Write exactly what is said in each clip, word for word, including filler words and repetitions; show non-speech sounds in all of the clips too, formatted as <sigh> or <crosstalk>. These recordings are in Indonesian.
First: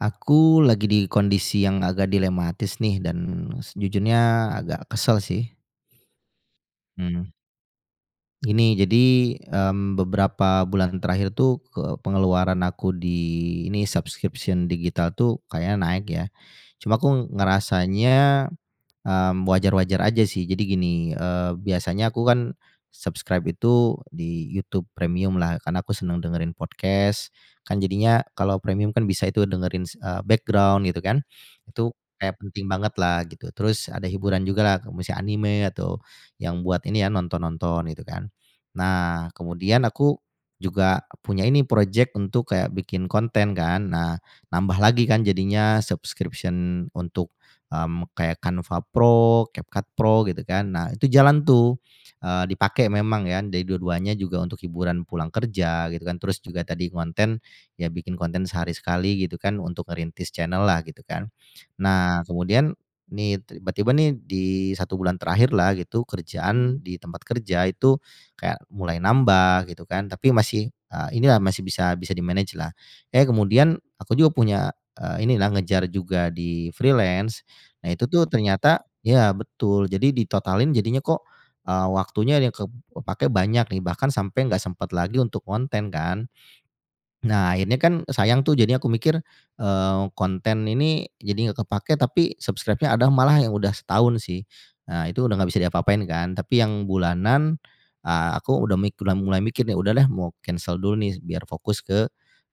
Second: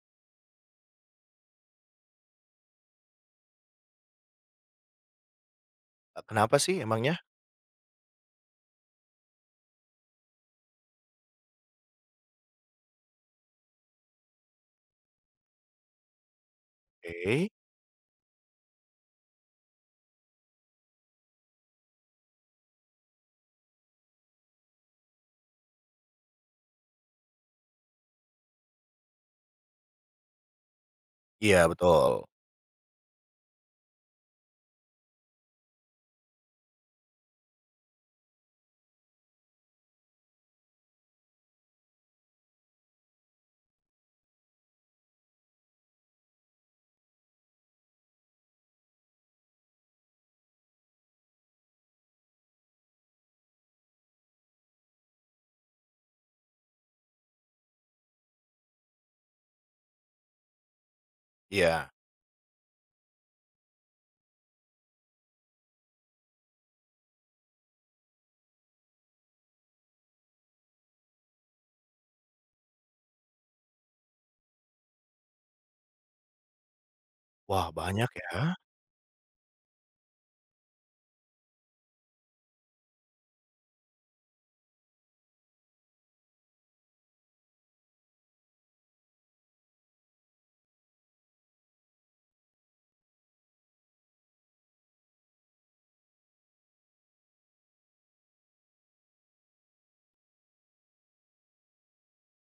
Aku lagi di kondisi yang agak dilematis nih dan sejujurnya agak kesel sih. E kenapa sih emangnya? Hmm. Gini, jadi, mmm, beberapa bulan terakhir itu ke pengeluaran aku di ini subscription digital itu kayaknya naik ya. Cuma aku Ke. ngerasanya, mmm, wajar-wajar aja sih. Jadi gini, eee, biasanya aku kan subscribe itu di YouTube Premiumlah karena aku senang dengerin podcast kan jadinya kalau premium kan bisa itu dengerin, eee, background gitu kan. Iya Itu betul. kayak penting bangetlah gitu. Terus ada hiburan jugalah misalnya anime atau yang buat ini ya nonton-nonton gitu kan. Nah, kemudian aku juga punya ini projek untuk kayak bikin konten kan. Nah nambah lagi kan jadinya subscription untuk, mmm, kayak Canva Pro, CapCut Pro gitu kan. Nah itu jalan tuh, eee, dipakai memang ya jadi dua-duanya juga untuk hiburan pulang kerja gitu kan. Terus juga tadi ngonten ya bikin konten sehari sekali gitu kan untuk ngerintis channel-lah gitu kan. Iya. Nah kemudian nih tiba-tiba nih di satu bulan terakhirlah gitu kerjaan di tempat kerja itu kayak mulai nambah gitu kan. Tapi masih, eee, inilah masih bisa bisa di-manage-lah, eee, kemudian aku juga punya, eee, inilah ngejar juga di freelance. Wah Nah itu banyak tuh ya. ternyata ya betul. Jadi ditotalin jadinya kok, eee, waktunya ada yang ke kepake banyak nih bahkan sampai enggak sempat lagi untuk konten kan. Nah akhirnya kan sayang tuh. Jadi aku mikir, eee, konten ini jadi enggak kepake, tapi subscribe-nya ada malah yang udah setahun sih. Nah itu udah enggak bisa diapa-apain kan. Tapi yang bulanan, eee, aku udah mik udah mulai mikir nih, "Udah deh mau cancel dulu nih biar fokus ke,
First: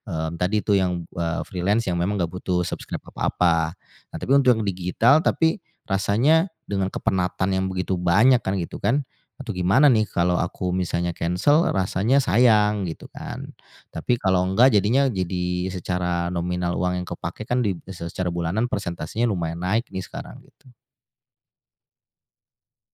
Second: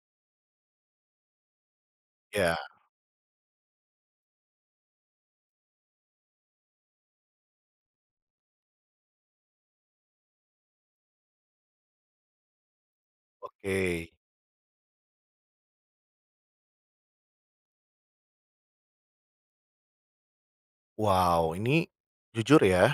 eee, tadi itu yang, eee, freelance yang memang enggak Ya. butuh subscribe apa-apa." eh tapi untuk yang digital, tapi rasanya dengan kepenatan yang begitu banyak kan gitu kan, atau gimana nih kalau aku misalnya cancel rasanya sayang gitu kan. Oke. Tapi kalau enggak jadinya jadi secara nominal uang yang kepake kan di secara bulanan persentasenya lumayan naik nih sekarang gitu. Wow, ini jujur ya,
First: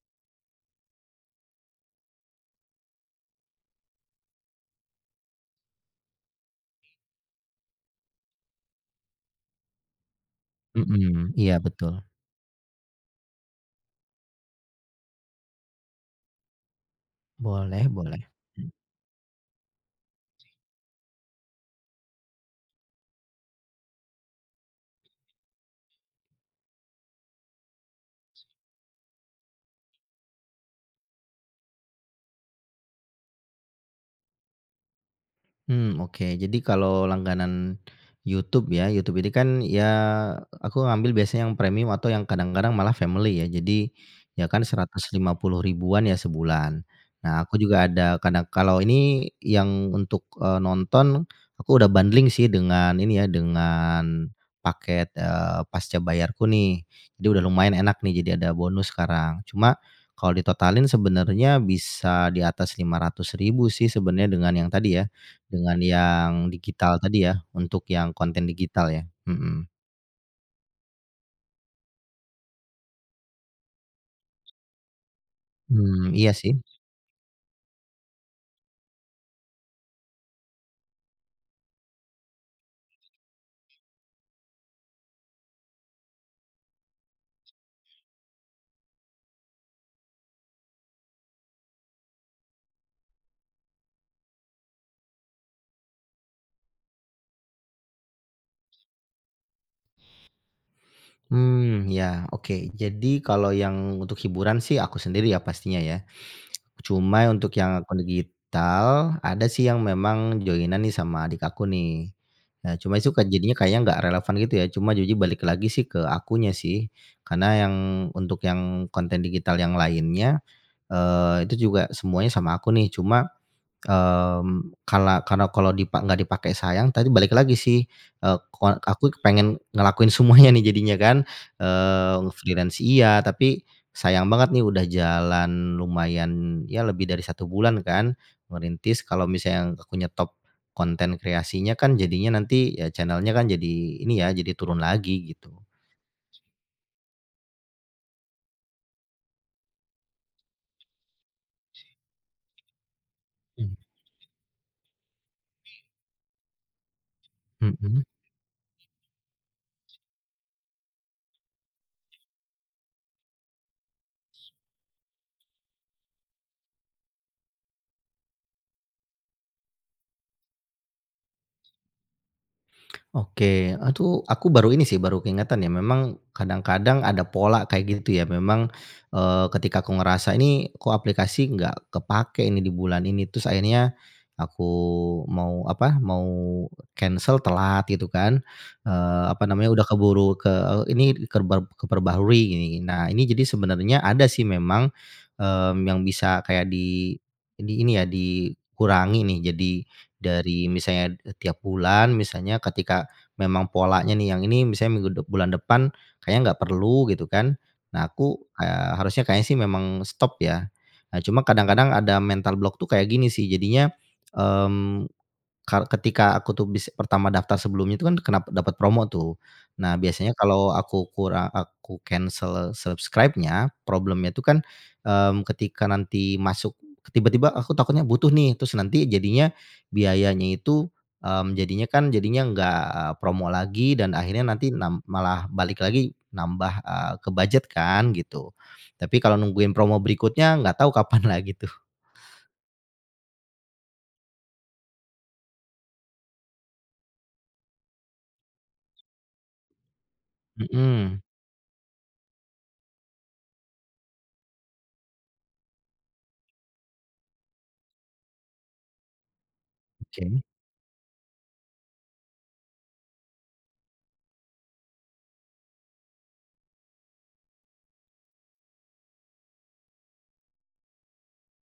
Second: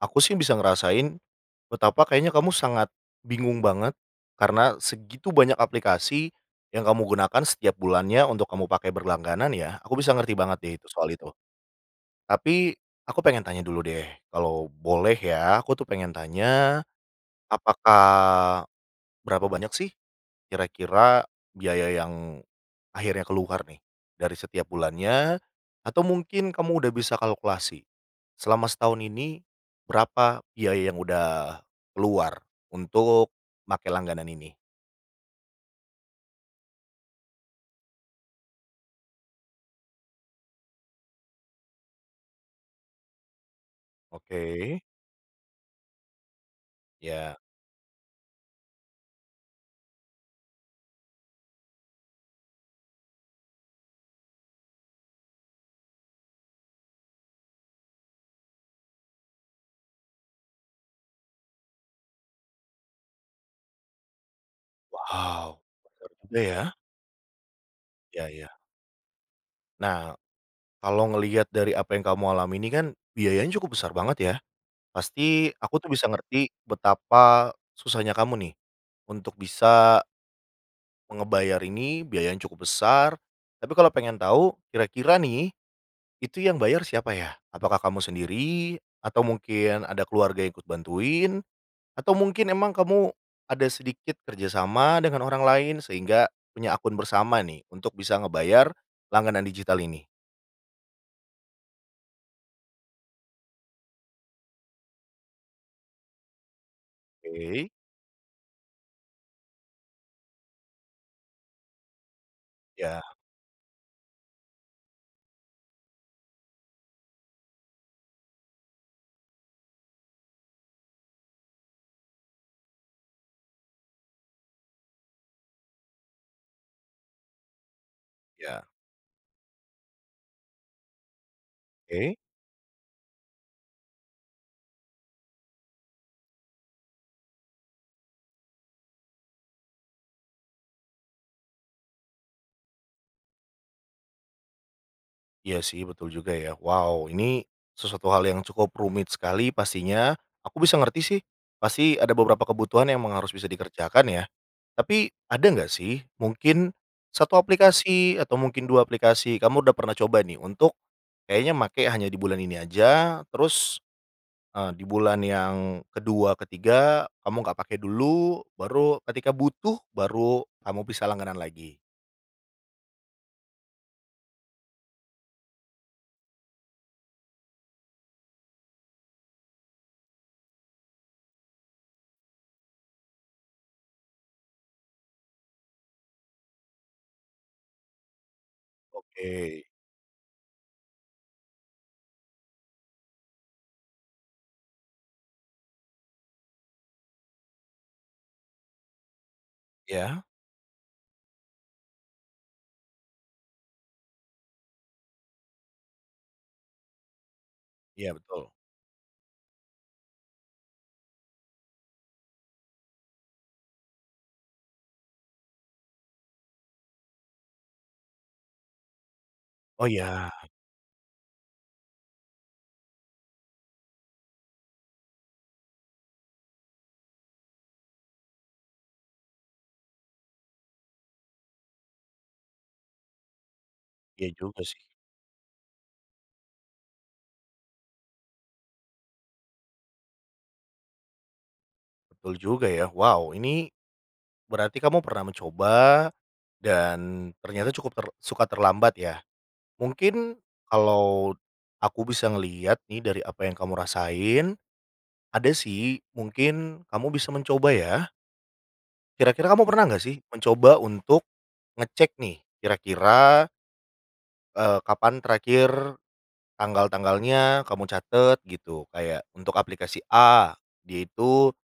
aku sih bisa ngerasain betapa kayaknya kamu sangat bingung banget, karena segitu banyak aplikasi yang kamu gunakan setiap bulannya untuk kamu pakai berlangganan, ya? Aku bisa ngerti banget deh itu soal itu. Mhm. Iya, betul. Tapi, aku pengen tanya dulu, deh. Kalau boleh ya, aku tuh pengen tanya, Boleh apakah boleh. Hmm. berapa banyak sih kira-kira biaya yang akhirnya keluar nih, dari setiap bulannya atau mungkin kamu udah bisa kalkulasi selama setahun ini, berapa biaya yang udah keluar untuk pakai langganan ini? Hmm, oke. Jadi kalau langganan YouTube ya, YouTube ini kan ya aku ambil biasanya yang premium atau yang kadang-kadang malah family, ya. Jadi, ya kan Oke. seratus lima puluh ribuan ya sebulan. Ya. Nah, aku juga ada, kadang kalau ini yang untuk, eee, nonton, aku udah bundling sih dengan ini ya, dengan paket, eee, pascabayarku nih. Jadi udah lumayan enak nih, jadi ada bonus sekarang. Cuma kalau ditotalin sebenarnya bisa di atas lima ratus ribu sih sebenernya dengan yang tadi ya, Wow, dengan mahal yang juga ya. digital tadi ya, untuk yang Iya konten iya. digital ya mhm. Nah, kalau ngelihat dari apa yang kamu alami ini kan, biayanya cukup besar banget, ya. Pasti aku tuh bisa Hmm. Iya, ngerti sih. betapa susahnya kamu nih untuk bisa Ngebayar ini biayanya cukup besar. Tapi kalau pengen tahu, kira-kira nih, itu yang bayar siapa, ya? Apakah kamu sendiri atau mungkin ada keluarga ikut bantuin? Atau mungkin emang kamu ada sedikit kerjasama dengan orang lain sehingga punya akun bersama nih, untuk bisa ngebayar langganan digital ini. Hmm ya, oke. Jadi kalau yang untuk hiburan sih, aku sendiri ya, pastinya, ya. Cuma ya untuk Oke. yang akun digital, ada sih yang memang join-an nih sama adik aku, nih. Nah, cuma Ya. itu kan jadinya kayaknya enggak relevan, gitu ya. Cuma ujung-ujungnya balik lagi sih ke akunya, sih. Karena yang untuk yang konten digital yang lainnya, eee, itu juga semuanya sama aku nih, cuma, mmm, kala karena kalau dipa enggak dipakai sayang tadi balik lagi sih, eee Ya. koa aku kepengen ngelakuin semuanya nih jadinya kan, Oke. eee freelance iya, tapi sayang banget nih udah jalan lumayan, ya lebih dari satu bulan kan ngerintis. Kalau misalnya aku nyetop konten kreasinya kan, jadinya nanti ya channel nya kan jadi ini ya, jadi turun lagi, gitu. Iya sih, betul juga, ya. Wow, ini sesuatu hal yang cukup rumit sekali pastinya, aku bisa ngerti sih, pasti ada beberapa kebutuhan yang emang harus bisa Hmm. dikerjakan ya. Tapi ada enggak sih? Mungkin satu Mhm. aplikasi atau mungkin dua aplikasi kamu udah pernah coba nih untuk kayaknya make hanya di bulan ini aja. Terus, eee, di bulan yang kedua ketiga kamu nggak pakai dulu, baru ketika butuh baru kamu bisa langganan lagi. Oke, eee, tuh aku baru ini sih baru keingatan ya, memang kadang-kadang ada pola kayak gitu, ya. Memang, eee, ketika aku ngerasa ini kok aplikasi enggak kepake ini di bulan ini, terus akhirnya aku mau, apa, mau kensel telat, gitu kan. Eee, apa Oke. namanya udah keburu ke e init kerberp keperbaharui gini gin nah, ini jadi sebenarnya ada sih memang, mmm, yang bisa kayak di ini ini ya, dikurangi nih, jadi Ya? dari misalnya e tiap bulan, misalnya ketika memang polanya nih yang ini misalnya minggu dep bulan depan kayaknya enggak perlu, gitu kan. Nah, Iya, aku, betul. eee, harusnya kayaknya sih memang stop, ya. Nah, cuma kadang-kadang ada mental block tuh kayak gini sih, jadinya, mmm, kal ketika aku tuh bis pertama daftar sebelumnya itu kan kena pat dapat promo, tuh. Oh, Nah, iya. biasanya kalau aku kura aku kensel subscribe-nya, problem-nya itu kan, mmm, ketika nanti masuk tiba-tiba aku takutnya butuh nih, terus nanti jadinya biayanya itu, mmm, jadinya kan jadinya enggak, eee, promo lagi dan Iya akhirnya juga, nanti sih. nam malah balik lagi nambah, eee, ke bujet kan, gitu. Tapi kalau nungguin promo berikutnya, enggak tahu kapan lagi, tuh. Betul juga ya. Wow, ini berarti kamu pernah mencoba dan ternyata cukup ter suka terlambat, ya. Mungkin Mhm. kalau aku bisa ngelihat nih dari apa yang kamu rasain. Ada sih, mungkin kamu bisa mencoba, ya. Kira-kira kamu pernah nggak sih, Oke. mencoba untuk ngecek nih kira-kira eee, kapan terakhir tanggal-tanggalnya kamu catet gitu, kayak untuk aplikasi A, dia itu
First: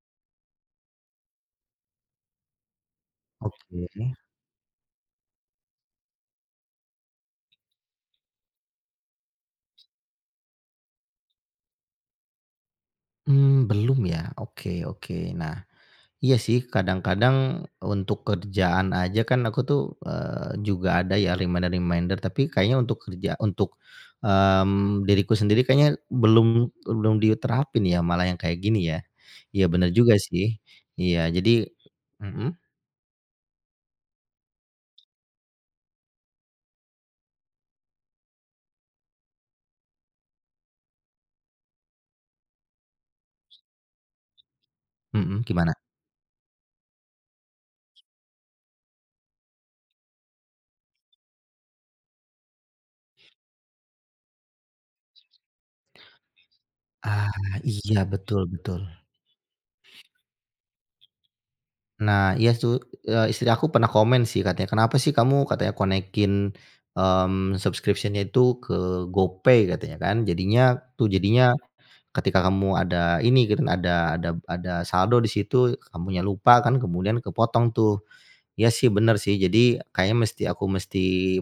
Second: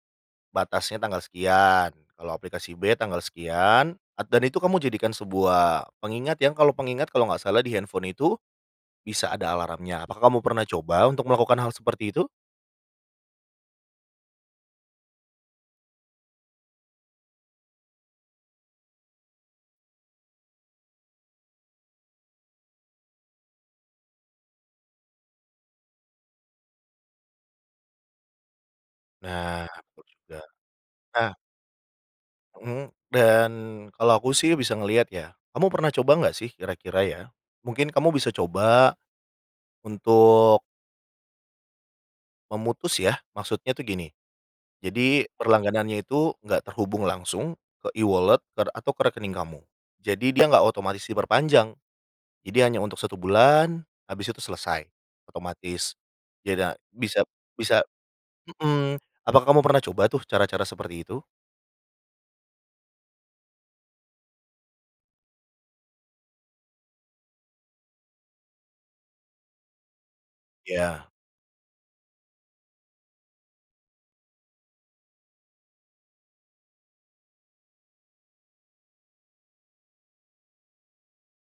batasnya tanggal sekian, kalau aplikasi B tanggal sekian, Oke. at dan itu kamu jadikan sebuah pengingat yang kalau pengingat kalau nggak salah di handphone itu, bisa ada alarmnya. Apakah kamu pernah coba untuk melakukan hal seperti itu? Mmm, belum ya? Oke oke. Nah, iya sih, kadang-kadang untuk kerjaan aja kan aku tuh, eee, juga ada ya reminder-reminder, tapi kayaknya untuk kerja untuk, mmm, diriku sendiri kayaknya belum belum diterapin ya, malah yang kayak gini ya. Nah, Iya bener betul juga juga. sih. Iya, Nah jadi mmm? Mmm, dan kalau aku sih bisa ngeliat ya. Kamu pernah coba nggak sih? Kira-kira ya mungkin kamu bisa coba, untuk memutus ya, maksudnya tuh gini. Jadi Mhm, gimana? berlangganannya itu nggak terhubung langsung ke E-wallet ter atau ke rekening kamu. Jadi dia nggak otomatis diperpanjang. Jadi hanya untuk satu bulan habis itu selesai, otomatis. Yeda bisa Ah bisa iya, betul betul. mmm. Apakah kamu pernah coba tuh cara-cara seperti itu? Nah, iya su eee, istri aku pernah komen sih katanya, "Kenapa sih kamu," katanya "connect-in, mmm, subscription-nya itu ke GoPay," katanya kan. "Jadinya tuh Iya. jadinya ketika kamu ada ini gitu kan, ada ada b ada saldo di situ, kamunya lupa kan, kemudian kepotong tuh." Iya sih benar sih, jadi kayaknya mesti aku mesti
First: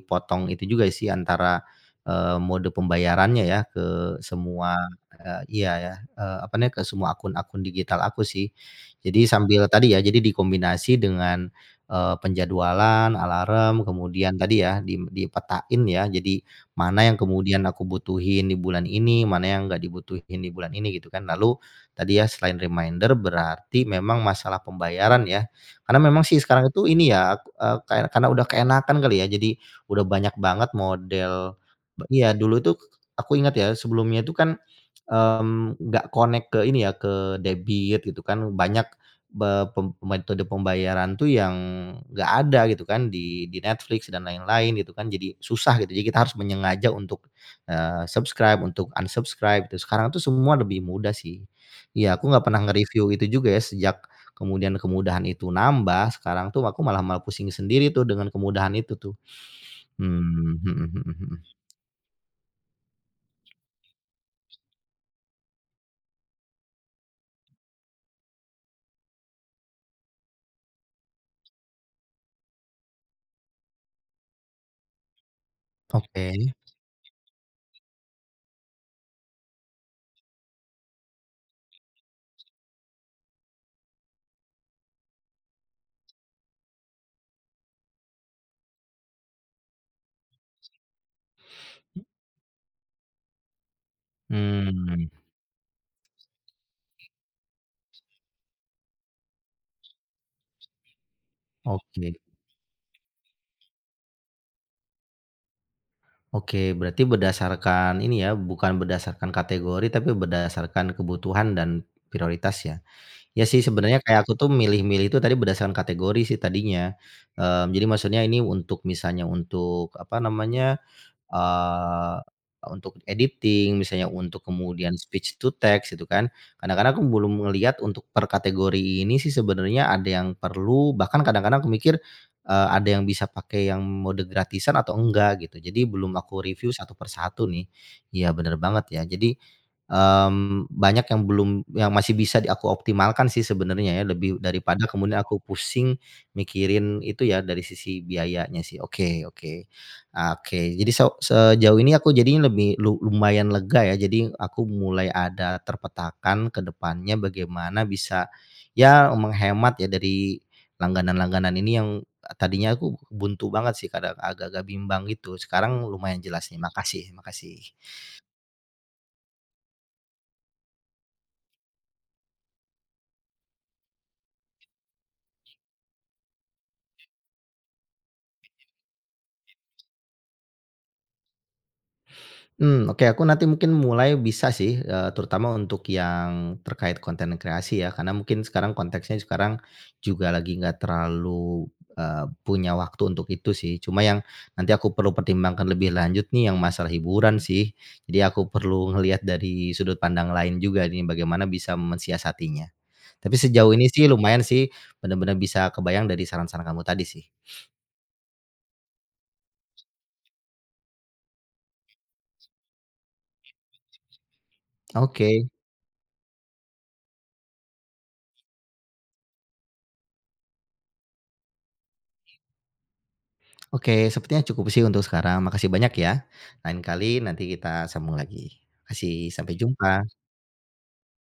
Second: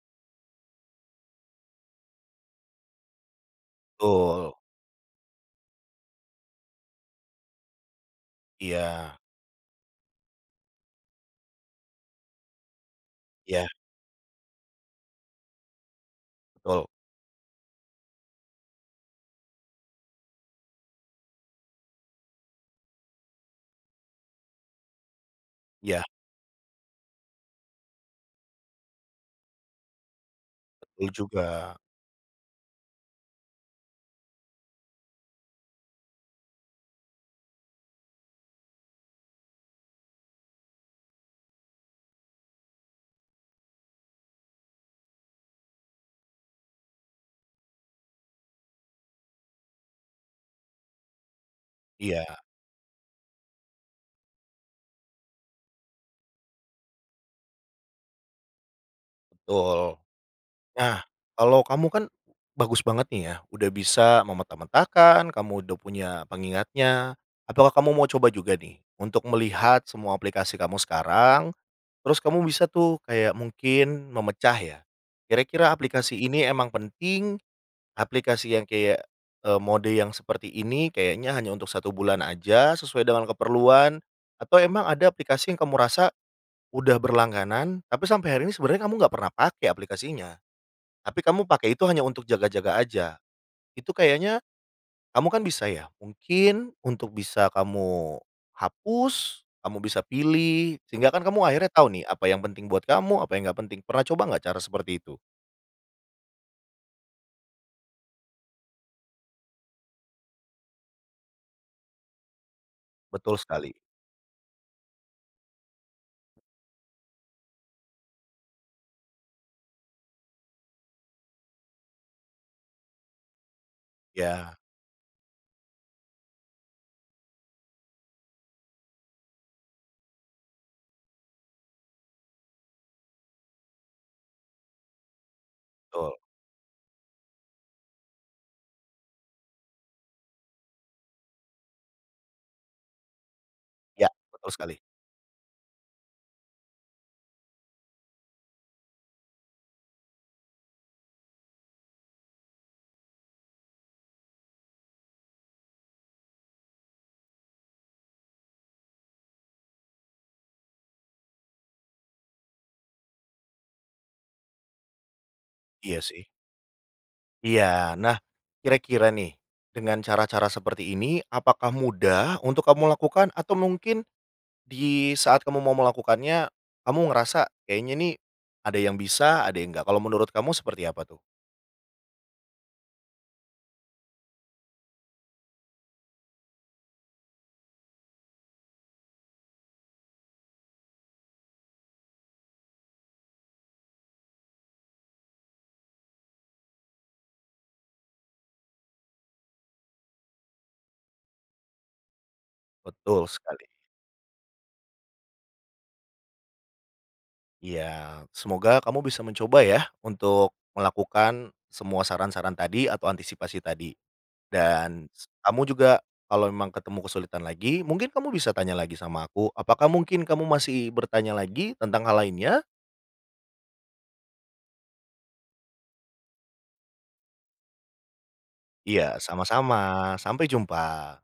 potong itu juga sih antara, eee, mode pembayarannya ya ke Betul. semua eee, iya ya, eee, apa nih, ke semua akun-akun digital aku sih. Iya. Jadi sambil tadi ya jadi dikombinasi dengan, eee, penjadwalan, Ya. alarm, kemudian tadi ya, dim dipetain ya, jadi Betul. mana yang kemudian aku butuhin di bulan ini, mana yang nggak dibutuhin di bulan ini gitu kan. Lalu tadi ya, selain reminder, berarti memang masalah pembayaran ya. Karena Iya. memang sih sekarang itu ini ya, k eee, kar karena udah keenakan kali ya, jadi udah banyak banget Betul model juga. be iya, dulu tuh aku inget ya, sebelumnya tuh kan, mmm, nggak connect ke ini ya, ke debit gitu kan. Banyak be pem metode pembayaran tuh yang nggak ada gitu kan di di Netflix dan lain-lain gitu kan. Jadi susah gitu, jadi kita harus menyengaja untuk, eee, subscribe untuk un-subscribe tuh. Sekarang tuh semua lebih mudah sih. Iya, aku nggak Iya. pernah nge-review itu juga ya, sejak kemudian kemudahan itu nambah. Sekarang tuh aku malah malah pusing sendiri tuh dengan kemudahan itu tuh. Betul, Hmm. Hmm nah hmm hmm. kalau kamu kan bagus banget nih ya udah bisa memeta-metakan, kamu udah punya pengingatnya. Apakah kamu mau coba juga nih untuk melihat semua aplikasi kamu sekarang, terus kamu bisa tuh kayak mungkin memecah ya. Kira-kira aplikasi Oke. ini emang penting aplikasi yang kayak, eee, mode yang seperti ini kayaknya hanya untuk satu bulan aja sesuai dengan keperluan, atau emang ada aplikasi yang kamu rasa udah berlangganan, tapi sampai hari ini sebenarnya kamu nggak pernah pake aplikasinya. Tapi kamu pake itu hanya M untuk jaga-jaga aja. Itu kayaknya Mmm. kamu kan bisa ya, mungkin untuk bisa kamu hapus, kamu bisa pilih sehingga kan kamu akhirnya tau nih Oke. apa yang penting buat kamu, apa yang nggak penting. Pernah coba nggak cara seperti itu? Oke, berarti berdasarkan ini ya, bukan berdasarkan kategori, tapi berdasarkan kebutuhan dan prioritas, ya. Betul Iya sih, sekali. sebenarnya kayak aku tuh milih-milih itu tadi berdasarkan kategori sih tadinya. Eee Jadi maksudnya ini untuk misalnya untuk, apa namanya, eee, untuk editing misalnya, untuk Ya. kemudian speech to text gitu kan. Kadang-kadang aku belum ngelihat untuk per kategori ini sih sebenarnya ada yang perlu, bahkan kadang-kadang aku mikir, eee, ada yang bisa pakai yang mode gratisan atau enggak, gitu. Jadi belum Betul. aku reviu satu per satu, nih. Iya, bener banget, ya. Jadi, mmm, banyak yang belum yang masih bisa di aku optimalkan sih sebenarnya ya, Ya, lebih betul sekali. daripada kemudian aku pusing mikirin itu ya, dari sisi biayanya, sih. Oke oke. Ah, oke, jadi so sejauh ini aku jadinya lebih lu lumayan lega, ya. Jadi, aku mulai ada terpetakan ke depannya bagaimana bisa ya, menghemat ya, dari langganan-langganan ini yang tadinya aku buntu banget sih, kadang agak-agak bimbang, gitu. Sekarang Iya lumayan sih. jelas sih. Makasih makasih. Iya. Nah, kira-kira nih, dengan cara-cara seperti ini apakah mudah untuk kamu lakukan? Atau mungkin di saat kamu mau melakukannya, kamu ngerasa kayaknya nih ada yang bisa ada yang enggak. Kalau menurut kamu seperti apa tuh? Hmm, oke, aku nanti mungkin mulai bisa sih, eee, terutama untuk yang terkait konten kreasi ya, karena mungkin sekarang konteksnya sekarang juga lagi enggak terlalu eee punya waktu untuk itu, sih. Cuma yang nanti aku perlu pertimbangkan lebih lanjut nih yang masalah hiburan, sih. Jadi aku perlu ngelihat dari sudut pandang lain juga nih, bagaimana bisa mensiasatinya. Betul Tapi sekali. sejauh ini sih lumayan sih, bener-bener bisa kebayang dari saran-saran kamu tadi, sih. <snorts> Ya. Semoga kamu bisa mencoba ya, untuk melakukan semua saran-saran tadi atau antisipasi tadi. Dan Oke. kamu juga kalau memang ketemu kesulitan lagi, mungkin kamu bisa tanya lagi sama aku. Apakah mungkin kamu masih bertanya lagi tentang hal lainnya? <inhales> Oke, sepertinya cukup sih, untuk sekarang. Makasih banyak, ya. Lain kali nanti kita sambung lagi. Iya, Makasih, sampai sama-sama. jumpa! Sampai jumpa.